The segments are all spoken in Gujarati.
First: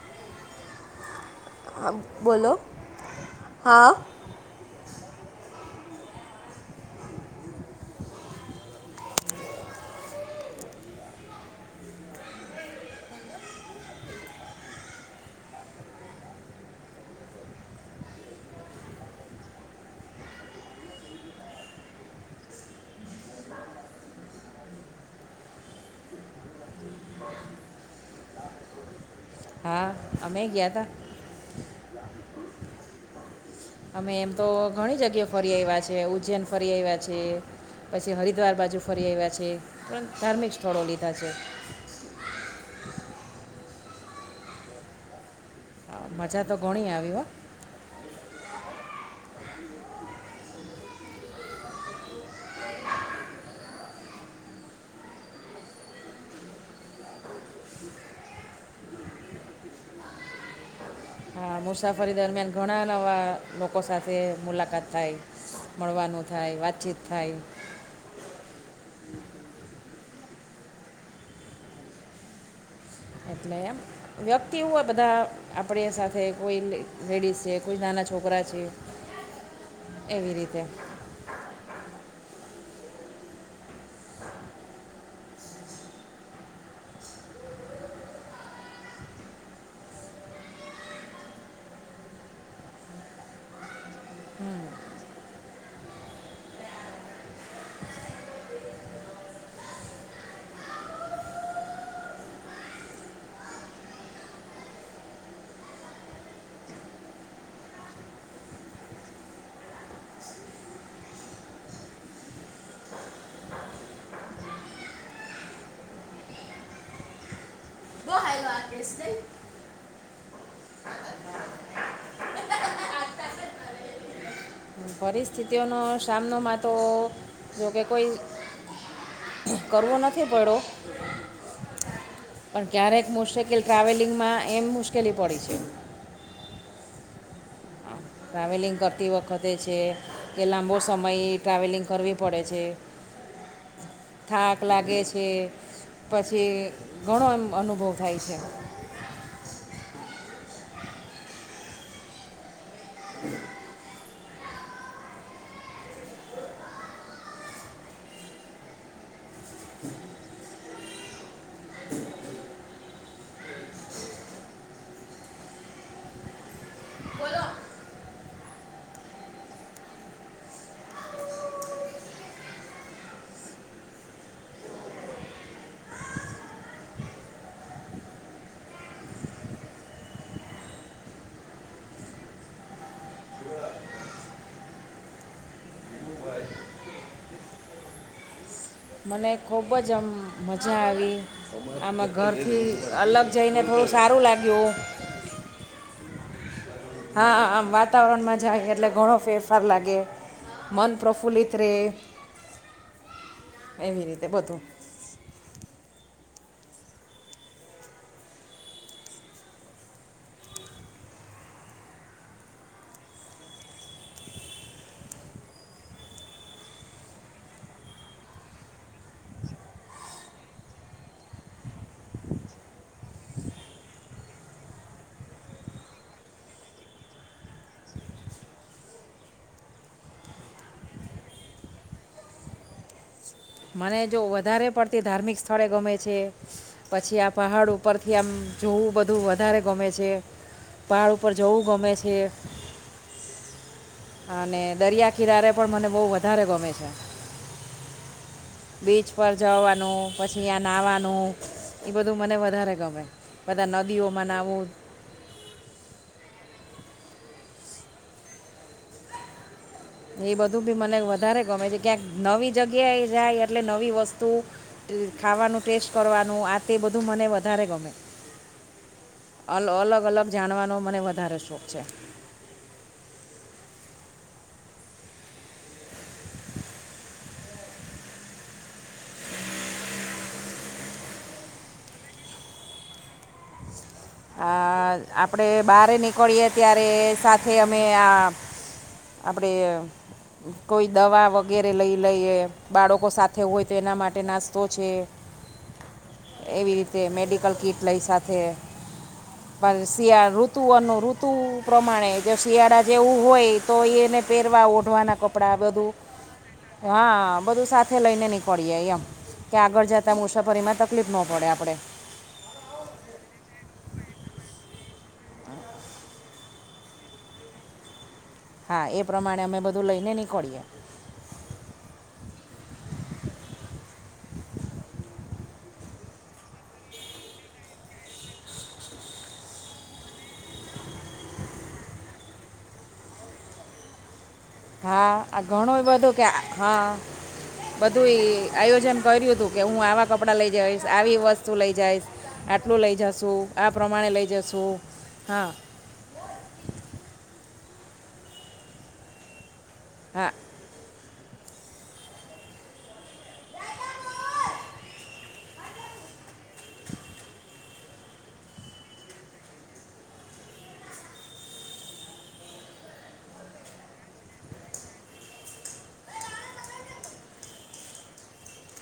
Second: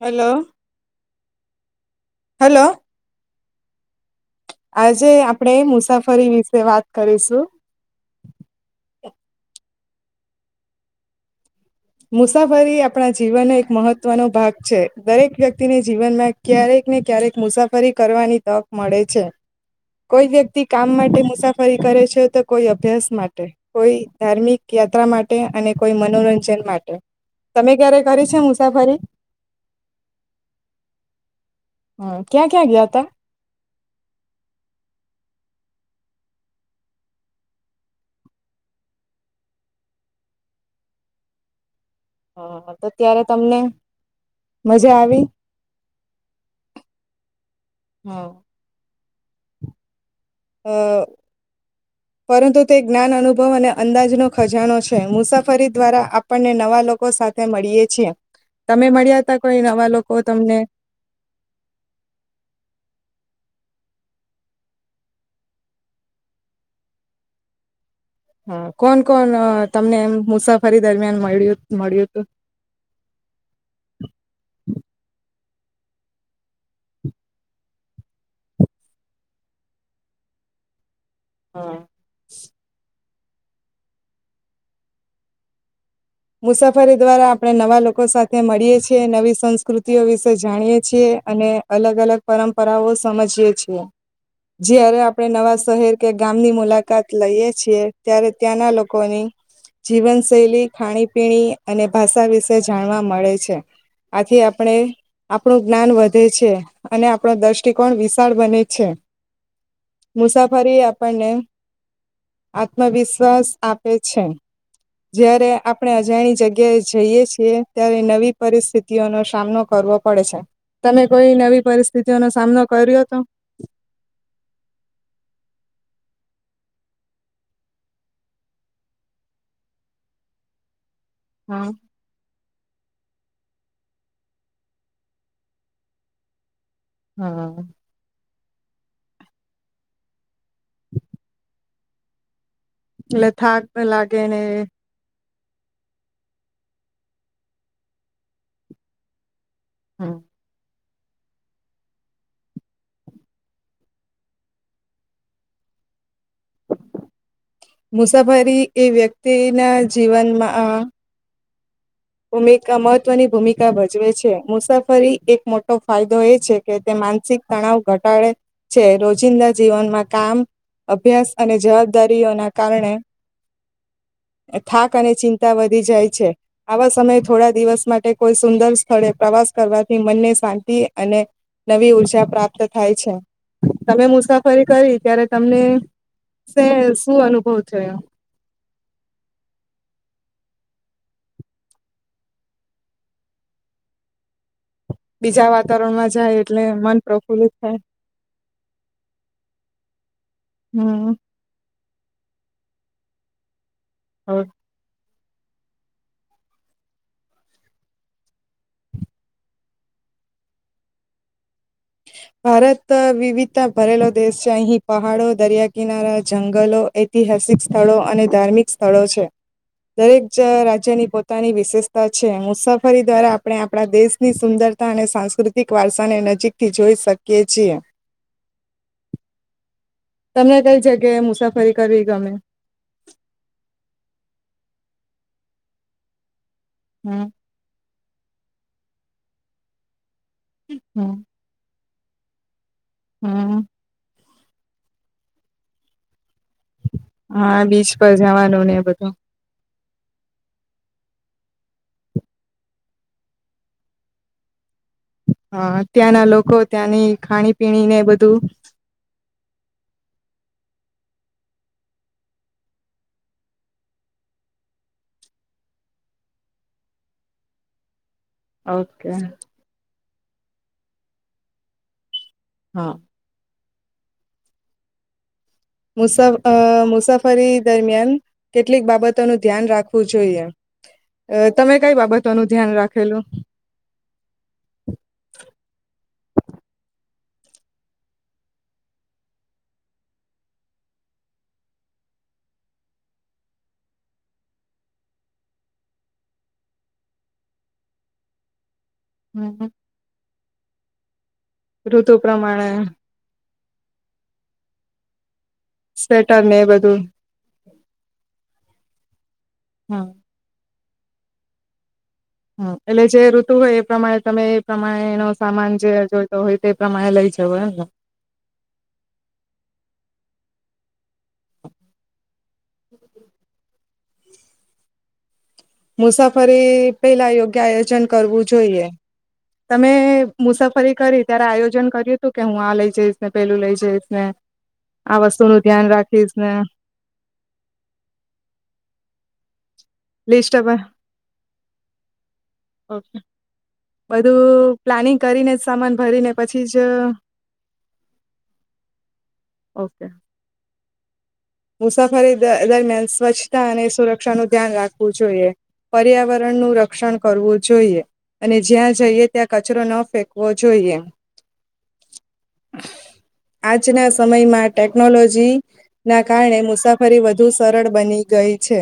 હેલો. હા, બોલો. હેલો હા. આજે આપણે મુસાફરી વિશે વાત કરીશું. મુસાફરી આપણા જીવનનો એક મહત્વનો ભાગ છે દરેક વ્યક્તિને જીવનમાં ક્યારેક ને ક્યારેક મુસાફરી કરવાની તક મળે છે કોઈ વ્યક્તિ કામ માટે મુસાફરી કરે છે તો કોઈ અભ્યાસ માટે, કોઈ ધાર્મિક યાત્રા માટે અને કોઈ મનોરંજન માટે. તમે ક્યારે કરી છે મુસાફરી? હા અમે ગયાતા હમ્મ, ક્યાં ક્યાં ગયાંતા? અમે એમ તો ઘણી જગ્યા ફરી આવ્યા છે ઉજ્જૈન ફરી આવ્યા છે પછી હરિદ્વાર બાજુ ફરી આવ્યા છે પણ ધાર્મિક સ્થળો લીધા છે. હા તો ત્યારે તમને મજા આવી? મજા તો ઘણી આવી હો. હ. અ પરંતુ તે જ્ઞાન અનુભવ અને અંદાજનો ખજાનો છે મુસાફરી દ્વારા આપણને નવા લોકો સાથે મળીએ છીએ તમે મળ્યા હતા કોઈ નવા લોકો તમને? આ મુસાફરી દરમિયાન ઘણા નવા લોકો સાથે મુલાકાત થાય મળવાનું થાય વાતચીત થાય. હા, કોણ કોણ તમને એમ મુસાફરી દરમિયાન મળય મળ્યું હતું? એટલે એમ વ્યક્તિ હોય બધા આપણી સાથે કોઈ લેડીઝ છે કોઈ નાના છોકરા છે એવી રીતે. હા. મુસાફરી દ્વારા આપણે નવા લોકો સાથે મળીએ છીએ, નવી સંસ્કૃતિઓ વિશે જાણીએ છીએ અને અલગ અલગ પરંપરાઓ સમજીએ છીએ જ્યારે આપણે નવા શહેર કે ગામની મુલાકાત લઈએ છીએ ત્યારે ત્યાંના લોકોની જીવનશૈલી ખાણી પીણી અને ભાષા વિશે જાણવા મળે છે આથી આપણે આપણું જ્ઞાન વધે છે અને આપણો દ્રષ્ટિકોણ વિશાળ બને છે. મુસાફરી આપણને આત્મવિશ્વાસ આપે છે જ્યારે આપણે અજાણી જગ્યાએ જઈએ છીએ ત્યારે બહુ નવી હાયલો આર્ટિસ્ટ નહીં પરિસ્થિતિઓનો સામનો કરવો પડે છે. તમે કોઈ નવી પરિસ્થિતિઓનોો સામનો કર્યો તો? પરિસ્થિતિઓનો સામનોમાં તો જોકે કોઈ કરવો નથી પડ્યો. હા પણ ક્યારેક મુશકે કે ટ્રાવેલિંગમાં એમ મુશ્કેલી પડી છે. હા. ટ્રાવેલિંગ કરતી વખતે છે કે લાંબો સમય ટ્રાવેલિંગ કરવી પડે છે. એટલે થાક લાગે ને થાક લાગે છે પછી ઘણો એમ અનુભવ થાય છે. હમ. મુસાફરી એ વ્યક્તિના જીવનમાં આ ભૂમિકા મહત્વની ભૂમિકા ભજવે છે. મુસાફરી એક મોટો ફાયદો એ છે કે તે માનસિક તણાવ ઘટાડે છે રોજિંદા જીવનમાં કામ અભ્યાસ અને જવાબદારીઓના કારણે થાક અને ચિંતા વધી જાય છે આવા સમયે થોડા દિવસ માટે કોઈ સુંદર સ્થળે પ્રવાસ કરવાથી મનને શાંતિ અને નવી ઊર્જા પ્રાપ્ત થાય છે. તમે મુસાફરી કરી ત્યારે તમને શું અનુભવ થ મને ખુબ જ આમ મજા આવી આમાં ઘરથી અલગ જઈને થોડું સારું લાગ્યું. બીજા વાતાવરણમાં જાય એટલે મન હા પ્રફુલ્લિત આમ થાય વાતાવરણમાં જાય એટલે ઘણો ફેરફાર લાગે મન હમ પ્રફુલ્લિત રહેે એવી રીતે ઓકે. બધું ભારત વિવિધતા ભરેલો દેશ છે અહીં પહાડો દરિયા કિનારા જંગલો ઐતિહાસિક સ્થળો અને ધાર્મિક સ્થળો છે દરેક રાજ્યની પોતાની વિશેષતા છે મુસાફરી દ્વારા આપણે આપણા દેશની સુંદરતા અને સાંસ્કૃતિક વારસાને નજીક થી જોઈ શકીએ છીએ. તમને કઈ જગ્યાએ મુસાફરી કરવી ગમે. મને જો વધારે પડતી ધાર્મિક સ્થળે ગમે છે. પછી હમ આ પહાડ ઉપર ઉપરથી આમ જોવું બધું વધારે ગમે છે. પહાડ હમ ઉપર જવું ગમે છે. હ. હમ. અને દરિયા કિનારે પણ મને બહ વધુ વધારે ગમે છે. હા બીચ પર જવાનું ને એ બીચ બધું પર જવાનું પછી આ નાહવાનું એ બધું મને વધારે ગમે બધા નદીઓમાં નાવું હા ત્યાંના લોકો ત્યાંની ખાણી પીણીને બધું એ બધું બી મને વધારે ગમે છે ક્યાંક નવી જગ્યા જાય એટલે નવી વસ્તુ ખાવાનું ટેસ્ટ કરવાનું આ તે બધું મને વધારે ગમે ઓકે અલ અલગ અલગ જાણવાનો મને વધારે શોખ છે. હા. મુસા અ મુસાફરી દરમિયાન કેટલીક બાબતોનું ધ્યાન રાખવું જોઈએ? તમે કઈ બાબતો નું ધ્યાન રાખેલું. મળીએ ત્યારે સાથે અમે આ આપણે કોઈ દવા વગેરે લઈ લઈએ બાળકો સાથે હોય તો એના માટે નાસ્તો છે એવી રીતે મેડિકલ કીટ લઈ સાથે બ હમ્મ. શિયા ઋતુનુંઋતુ તું પ્રમાણે ઋતુ જો શિયાળા પ્રમાણે જેવું હોય તો એને પહેરવા ઓ રોવા ના ડા બધું સ્વેટર ને એ બધું. હા બધું સાથે લઈને નીકળીયે એમ કે આગળ હા જતા મુસાફરીમાં ત તકલીફ ન પડે આપણે હ એટલે જે ઋતુ હોય એ પ્રમાણે તમે એ પ્રમાણેનો એ સામાન જે જોઈતો હોય તે એ પ્રમાણે લઈ જવો એમ ને. હા એ પ્રમાણે અમે બધું લઈને નીકળીએ. [inaudible] મુસાફરી પેલા યોગ્ય આયોજન કરવું જોઈએ તમે મુસાફરી કરી ત્યારે આયોજન કર્યું હતું કે હું આ લઈ જઈશ ને પેલું લઈ જઈશ ને હા આ વસ્તુનું ઘણું ધ્યાન બધું કે રાખીશ ને હા બધું આયોજન કર્યું હતું. કે હું આવાં કપડાં લઈ લિસ્ટ જઈશ આવી વસ્તુ લઈ જઈશ આટલું લઈ ઓકે. જશું આ પ્રમાણે લઈ બધું જશું પ્લાનિંગ હા. કરીને જ સામાન ભરીને પછી જ ઓકે. હા મુસાફરી દરમિયાન સ્વચ્છતા અને સુરક્ષાનું ધ્યાન રાખવું જોઈએ પર્યાવરણનું રક્ષણ કરવું જોઈએ, અને જ્યાં જઈએ, ત્યાં કચરો ન ફેકવો જોઈએ, આજના સમયમાં ટેકનોલોજી ના કારણે મુસાફરી વધુ સરળ બની ગઈ છે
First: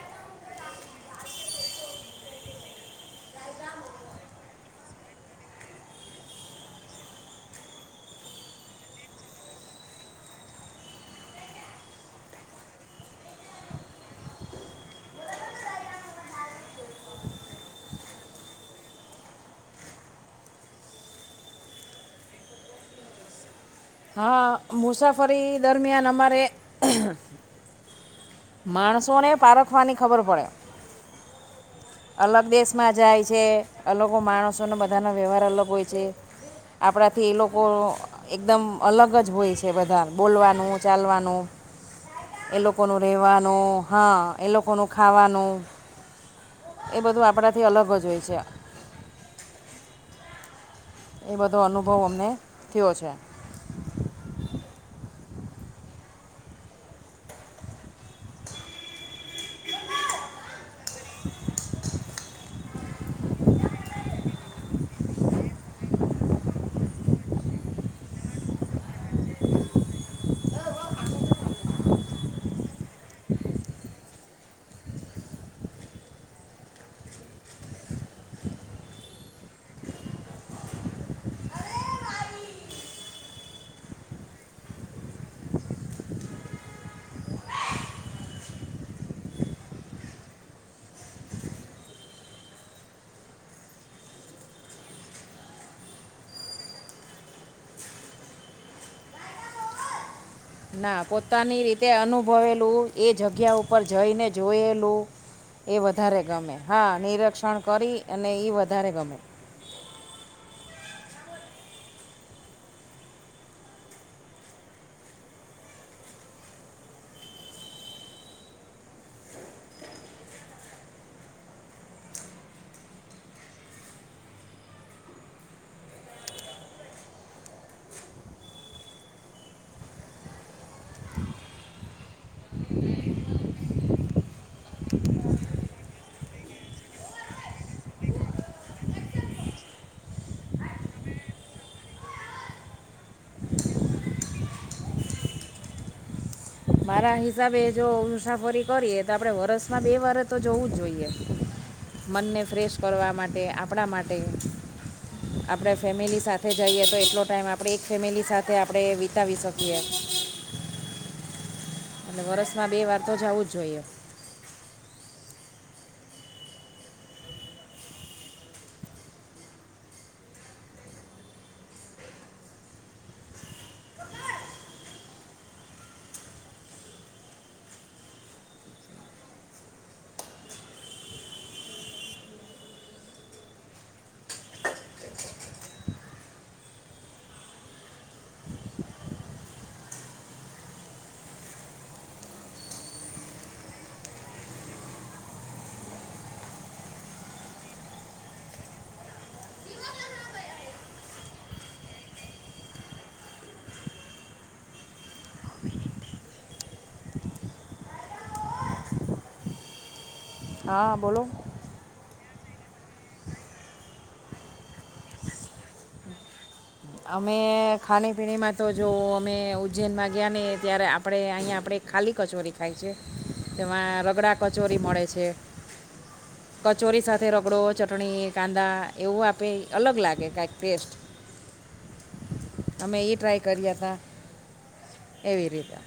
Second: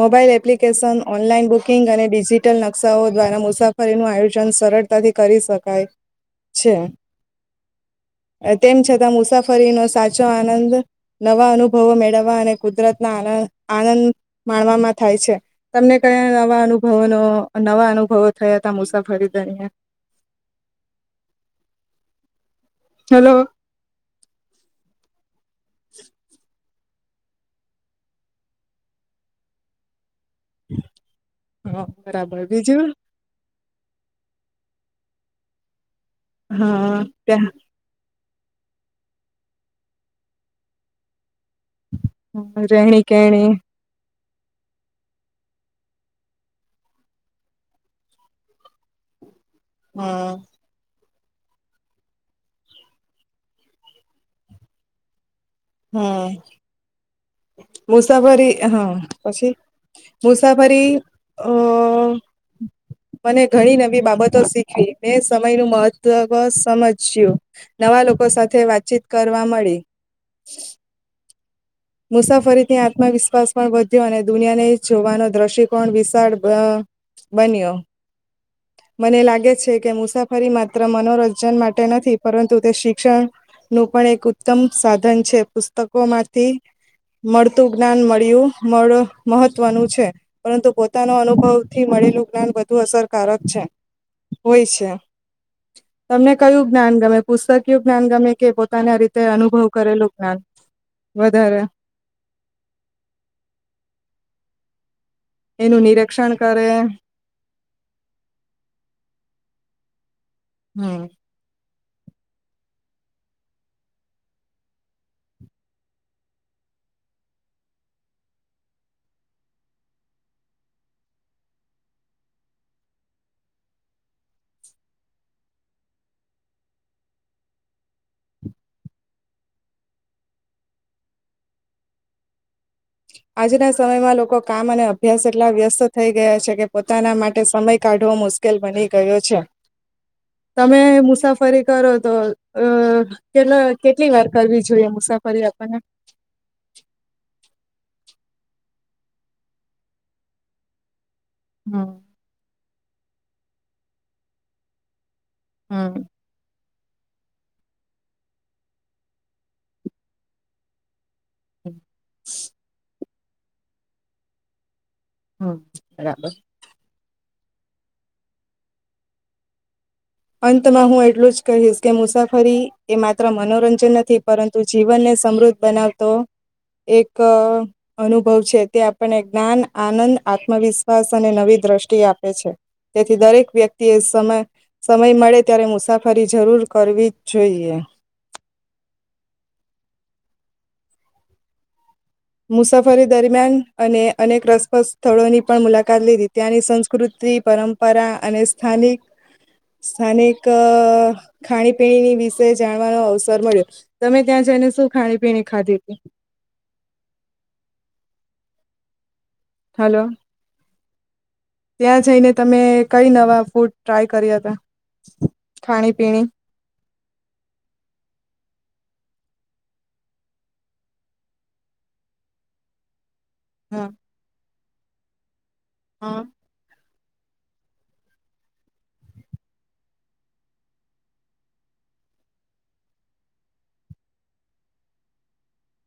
મોબાઈલ એપ્લિકેશન ઓનલાઈન બુકિંગ અને ડિજીિટલ નકશાઓ દ્વારા મુસાફરીનું આયોજન સરળતાથી કરી શકાય છે તેમ છતાં મુસાફરીનો સાચો આનંદ નવા અનુભવો મેળવવા અને કુદરતના આન આનંદ માણવામાં થાય છે તમને કયા નવા અનુભવોનો નવા અનુભવો થયા હતા મુસાફરી દરિયાન? હલો. હા મુસાફર દરમિયાન અમારે [inaudible] માણસો ને પારખવાની ખબર પડે. હા બરાબર અલગ બીજું દેશમાં જાય છે અલગ માણસોને બધાના વ્યવહાર અલગ હોય છે. હા આપણાથી એ ત્યા લોકો એકદમ અલગ જ હોય છે બધા બોલવાનું ચાલવાનું એ ત્યાં લોકો નું રહેણી કેણી રહેવાનું હા. એ લોકોનું ખાવાનું. એ બધું આપણાથી અલગ જ હોય છે. હમ. એ બધો અનુભવ અમને થયો છે. હમ. મુસાફરી હા પછી મુસાફરી અ મને ઘણી નવી બાબતો શીખવી મેં સમયનું મહત્વ સમજ્યું નવા લોકો સાથે વાતચીત કરવા મળી. મુસાફરીથી આત્મવિશ્વાસ પણ વધ્યો અને દુનિયાને જોવાનો દ્રષ્ટિકોણ વિશાળ બન્યો મને લાગે છે કે મુસાફરી માત્ર મનોરંજન માટે નથી પરંતુ તે શિક્ષણનું પણ એક ઉત્તમ સાધન છે પુસ્તકોમાંથી મળતું જ્ઞાન મળ્યું મળ મહત્વનું છે પરંતુ પોતાનો અનુભવ થી મળેલું જ્ઞાન વધુ અસરકારક છે હોય છે તમને કયું જ્ઞાન ગમે પુસ્તકયું જ્ઞાન ગમે કે પોતાના રીતે અનુભવ કરેલું જ્ઞાન ના પો પોતાની વધારે રીતે અનુભવેલું એ જગ્યા ઉપર જઈને જોયેલું એ એનું વધારે નિરીક્ષણ ગમે કરે હા નિરીક્ષણ કરી અને ઈ વધારે ગમે. હમ આજના સમયમાં લોકો કામ અને અભ્યાસ એટલા વ્યસ્ત થઈ ગયા છે કે પોતાના માટે સમય કાઢવો મુશ્કેલ બની ગયો છે તમે મુસાફરી કરો તો અ કે કેટલી વાર કરવી જોઈએ મુસાફરી આપણને મારા હિસાબે જો મુસાફરી કરીએ તો આપડે વરસમાં બે વાર તો જોવું જ જોઈએ. હમ મનને ફ્રેશ કરવા માટે આપણા માટે આપડા હમ ફેમિલી સાથે જ જઈએ તો એટલો ટાઈમ આપણે એક ફેમિલી સાથે આપણે વિતાવી શકીએ. એટલે વર્ષમાં બે વાર તો જવું જ જોઈએ. હમ બરાબર અંતમાં હું એટલું જ કહીશ કે મુસાફરી એ માત્ર મનોરંજન નથી પરંતુ જીવનને સમૃદ્ધ બનાવતો એક અનુભવ છે તે આપણને જ્ઞાન આનંદ આત્મવિશ્વાસ અને નવી દ્રષ્ટિ આપે છે તેથી દરેક વ્યક્તિ એ સમ સમય મળે ત્યારે મુસાફરી જરૂર કરવી જ જોઈએ. મુસાફરી દરમિયાન અને અનેક રસપ્રદ સ્થળોની પણ મુલાકાત લીધી ત્યાંની સંસ્કૃતિ પરંપરા અને સ્થાનિક સ્થાનિક અ ખાણીપીણીની વિષે જાણવાનો અવસર મળ્યો તમે ત્યાં જઈને શું ખાણીપીણી ખાધી હતી. હલો હા બોલો ત્યાં જઈને તમે કઈ નવા ફૂડ ટ્રાય કર્યા હતા ખાણી પીણી અમે ખાણીપીણીમાં તો જો અમે ઉજ્જૈનમાં ગયા ને ત્યારે આપણે અહીંયા આપણે ખાલી કચોરી ખાય છે. તેમાં રગડા કચોરી મળે છે. હા કચોરી સાથે રગડો ચટણી કાંદા એવું આપે અલગ લાગે કંઈક ટેસ્ટ અમે ઈ ટ્રાય કર્યા હતા એવી રીતે